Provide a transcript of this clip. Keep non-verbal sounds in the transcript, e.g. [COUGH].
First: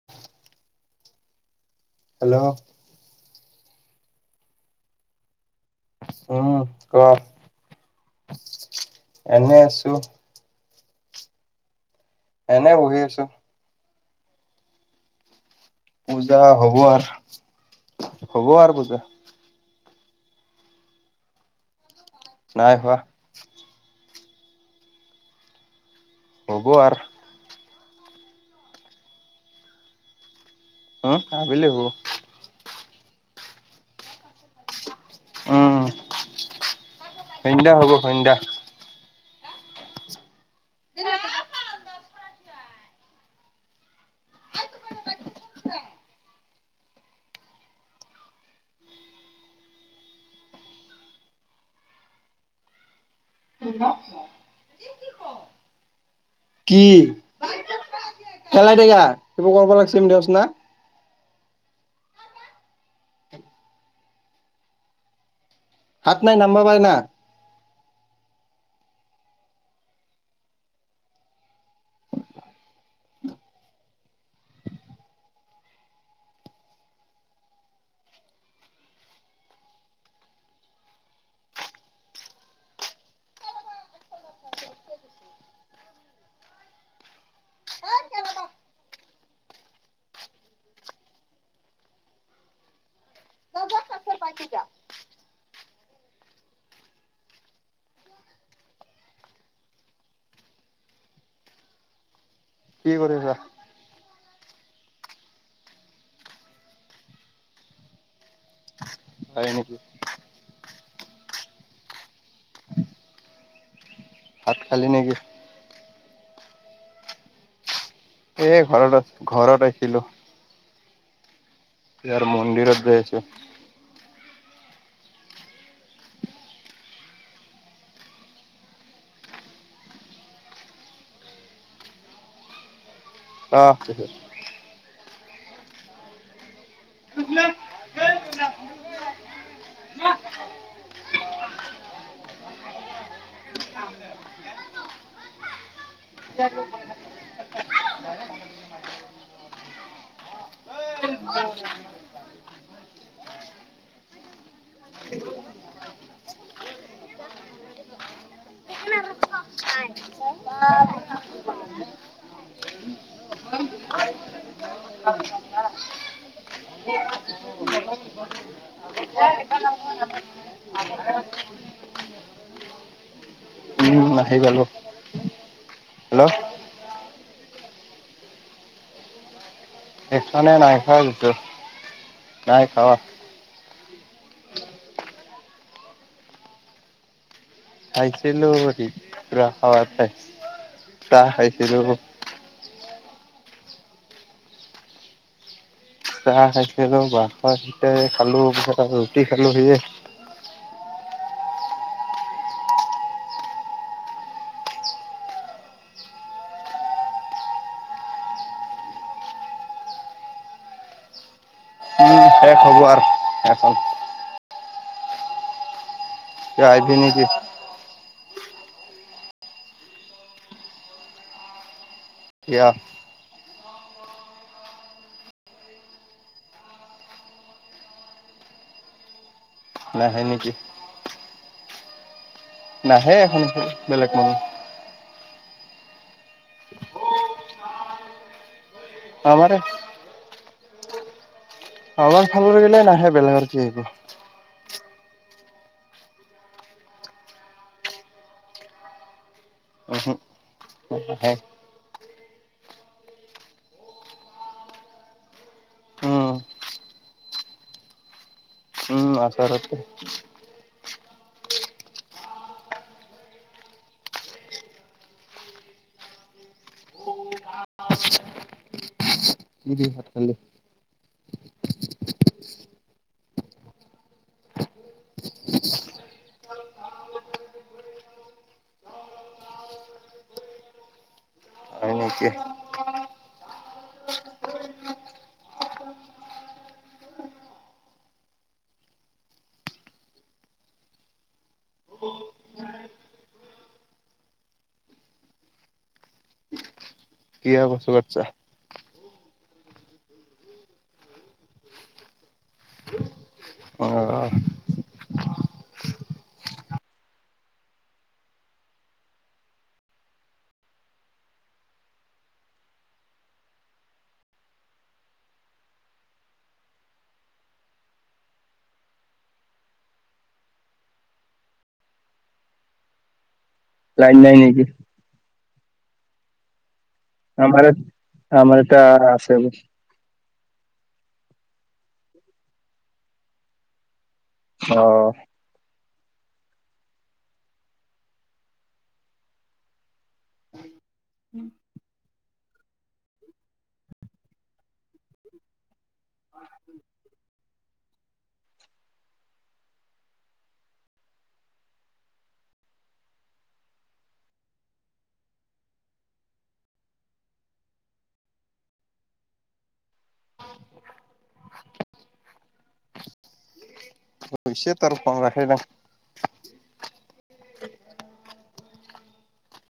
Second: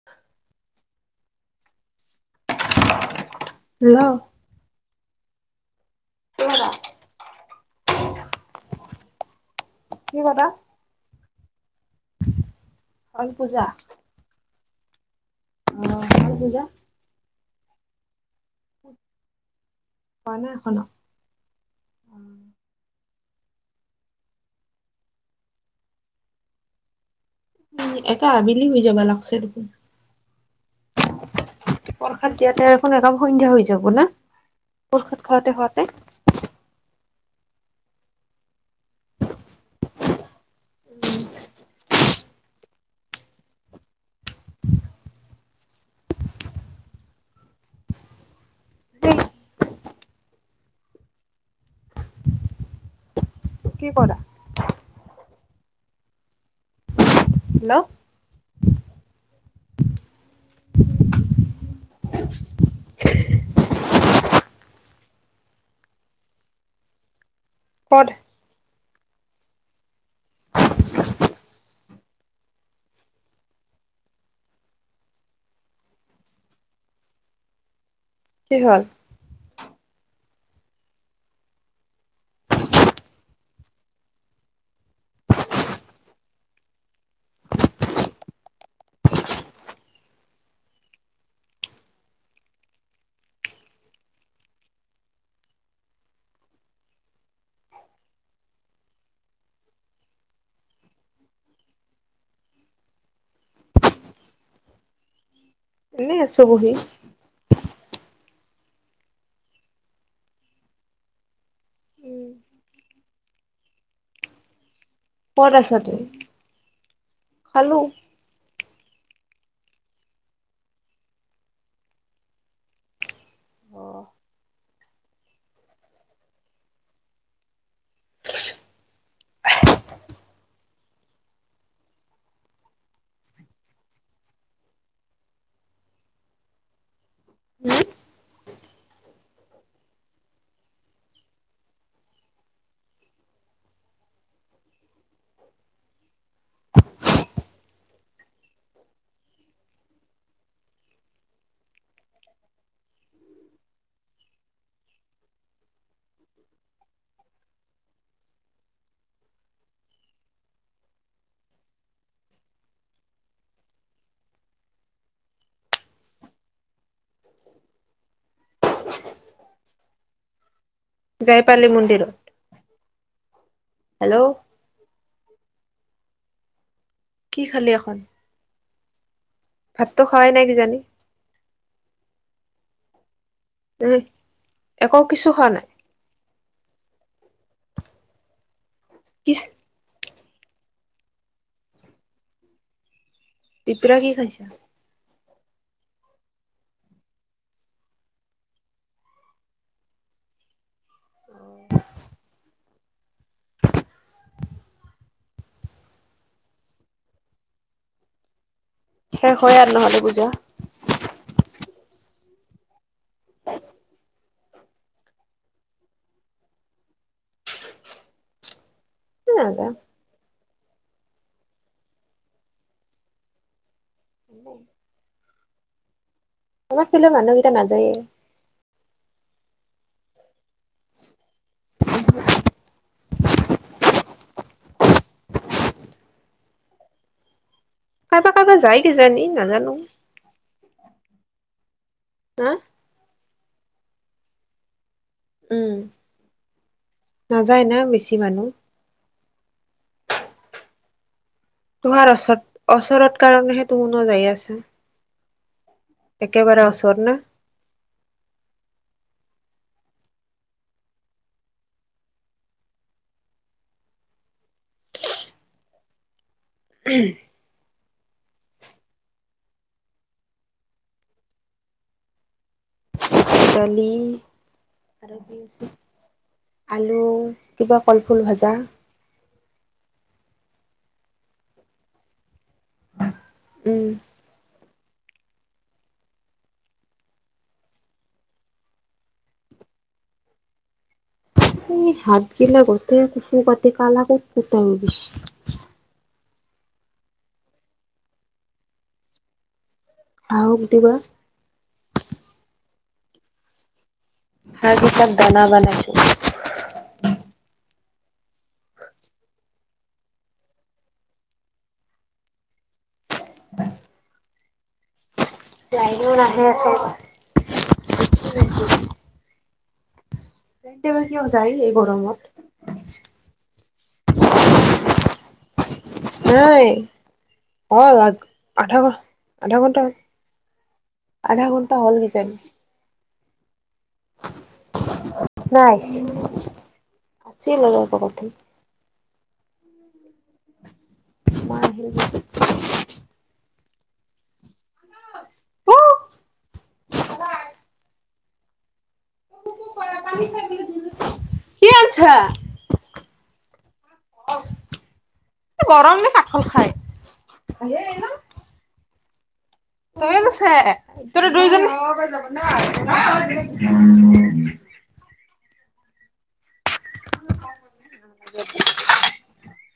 [INAUDIBLE] Hello? Hello? উম ক, এনে আছোঁ। কি কথা? এনেই বহি আছো [UNINTELLIGIBLE] পূজা। অ' হ'ল পূজা হ'ব আৰু, হ'ব আৰু পূজা। খোৱা নাই এখনো? নাই খোৱা। হ'ব আৰ। ই এতা আবেলি হৈ যাবা লাগছে দেখোন। অ', আবেলি হ'ব। পৰসাদ দিয়াতে দেখোন এদম সন্ধ্যা হৈ যাব না? পৰসাদ খুৱাতে, উম খুৱাতে সন্ধ্যা হ'ব, সন্ধ্যা। [UNINTELLIGIBLE] এই কি কৰা [UNINTELLIGIBLE] কি? হেল্ল'? খেলাই দে ইয়াক এইবোৰ কৰব লাগছিল [UNINTELLIGIBLE] হাত নাই নাম্বা পাই না। [INAUDIBLE] কি হ'ল? কি কৰিছা? এনেই আছো, বহি। হয় নেকি? উম ভাত খালি নে কি? ক'ত আছা তুই? খালো। এ ঘৰত আছি ঘৰত আছিলো। ইয়াৰ মন্দিৰত গৈ আছো। অ', ক। [UNINTELLIGIBLE] [UNINTELLIGIBLE] যাই পালি মন্দিৰত? উম, হেল্ল' আহি পালো। হেল্ল' কি খালি এখন? ভাতটো খোৱাই এখানেই নাই কিজানি খোৱা [UNINTELLIGIBLE] নাই খাৱা [UNINTELLIGIBLE] এক কিছু খোৱা নাই? খাইছিলো কি দিপৰা খাৱা খাইছ চাহ খাইছিলো। দিপৰীয়া কি খাইছা? চাহ খাইছিলো [UNINTELLIGIBLE] খালোঁ পিছত আকৌ ৰুটি খালোঁ সেয়ে। অ', শেষ হয় আৰ নহ'লে পূজা? অ, শেষ হ'ব আৰ, তাৰপিছত তই আহিবি নে কি? উম নাযাও। কিয়? এনেই। আমাৰ ফালে মানুহকেইটা নাযায়ে। নাহে নেকি? [UNINTELLIGIBLE] নাহে এখনত থাকি বেলেগ মানু্হ। কাৰবাৰ কাৰবাৰ যায় কিজানি আমাৰে নাজানো। আমাৰ হা ফালৰ গিলাই নাহে বেলেগৰ কি আহিব? উম, নাযায় না বেছি মানুহ? হয়। তোহাৰ অচৰত অচৰত কাৰণেহে তুহোনো যায় আছা। উম, একেবাৰে ওচৰত ন? উম, ওচৰতে। [INAUDIBLE] কি দি ভাত খালি? দালি আৰু কি আছিল আলু কিবা কলফুল ভাজা। হয় নেকি? উম এ হাত গিলা গোটে কচু কাটি কালা [UNINTELLIGIBLE] গৈছে। কিয় কচু কাটছা? হাঁহক দিব। অ' তাৰ পিছত দানা বানাইছোঁ লাইনো নাহে [UNINTELLIGIBLE] লাইনটো‌ বা কিয় যায় এই গৰমত লাইন নাই নেকি নাই আমাৰ হ'ল আ আমাৰ আধা এটা ঘ আছে, আধা ঘণ্টা হ'ল আধা ঘণ্টা হ'ল কিজানি অ' কোৱা আছিল অলপ আগতে মা আহিল [UNINTELLIGIBLE] কি আনছা গৰম নে কাঠল খায় [UNINTELLIGIBLE] [INAUDIBLE] [INAUDIBLE] [INAUDIBLE]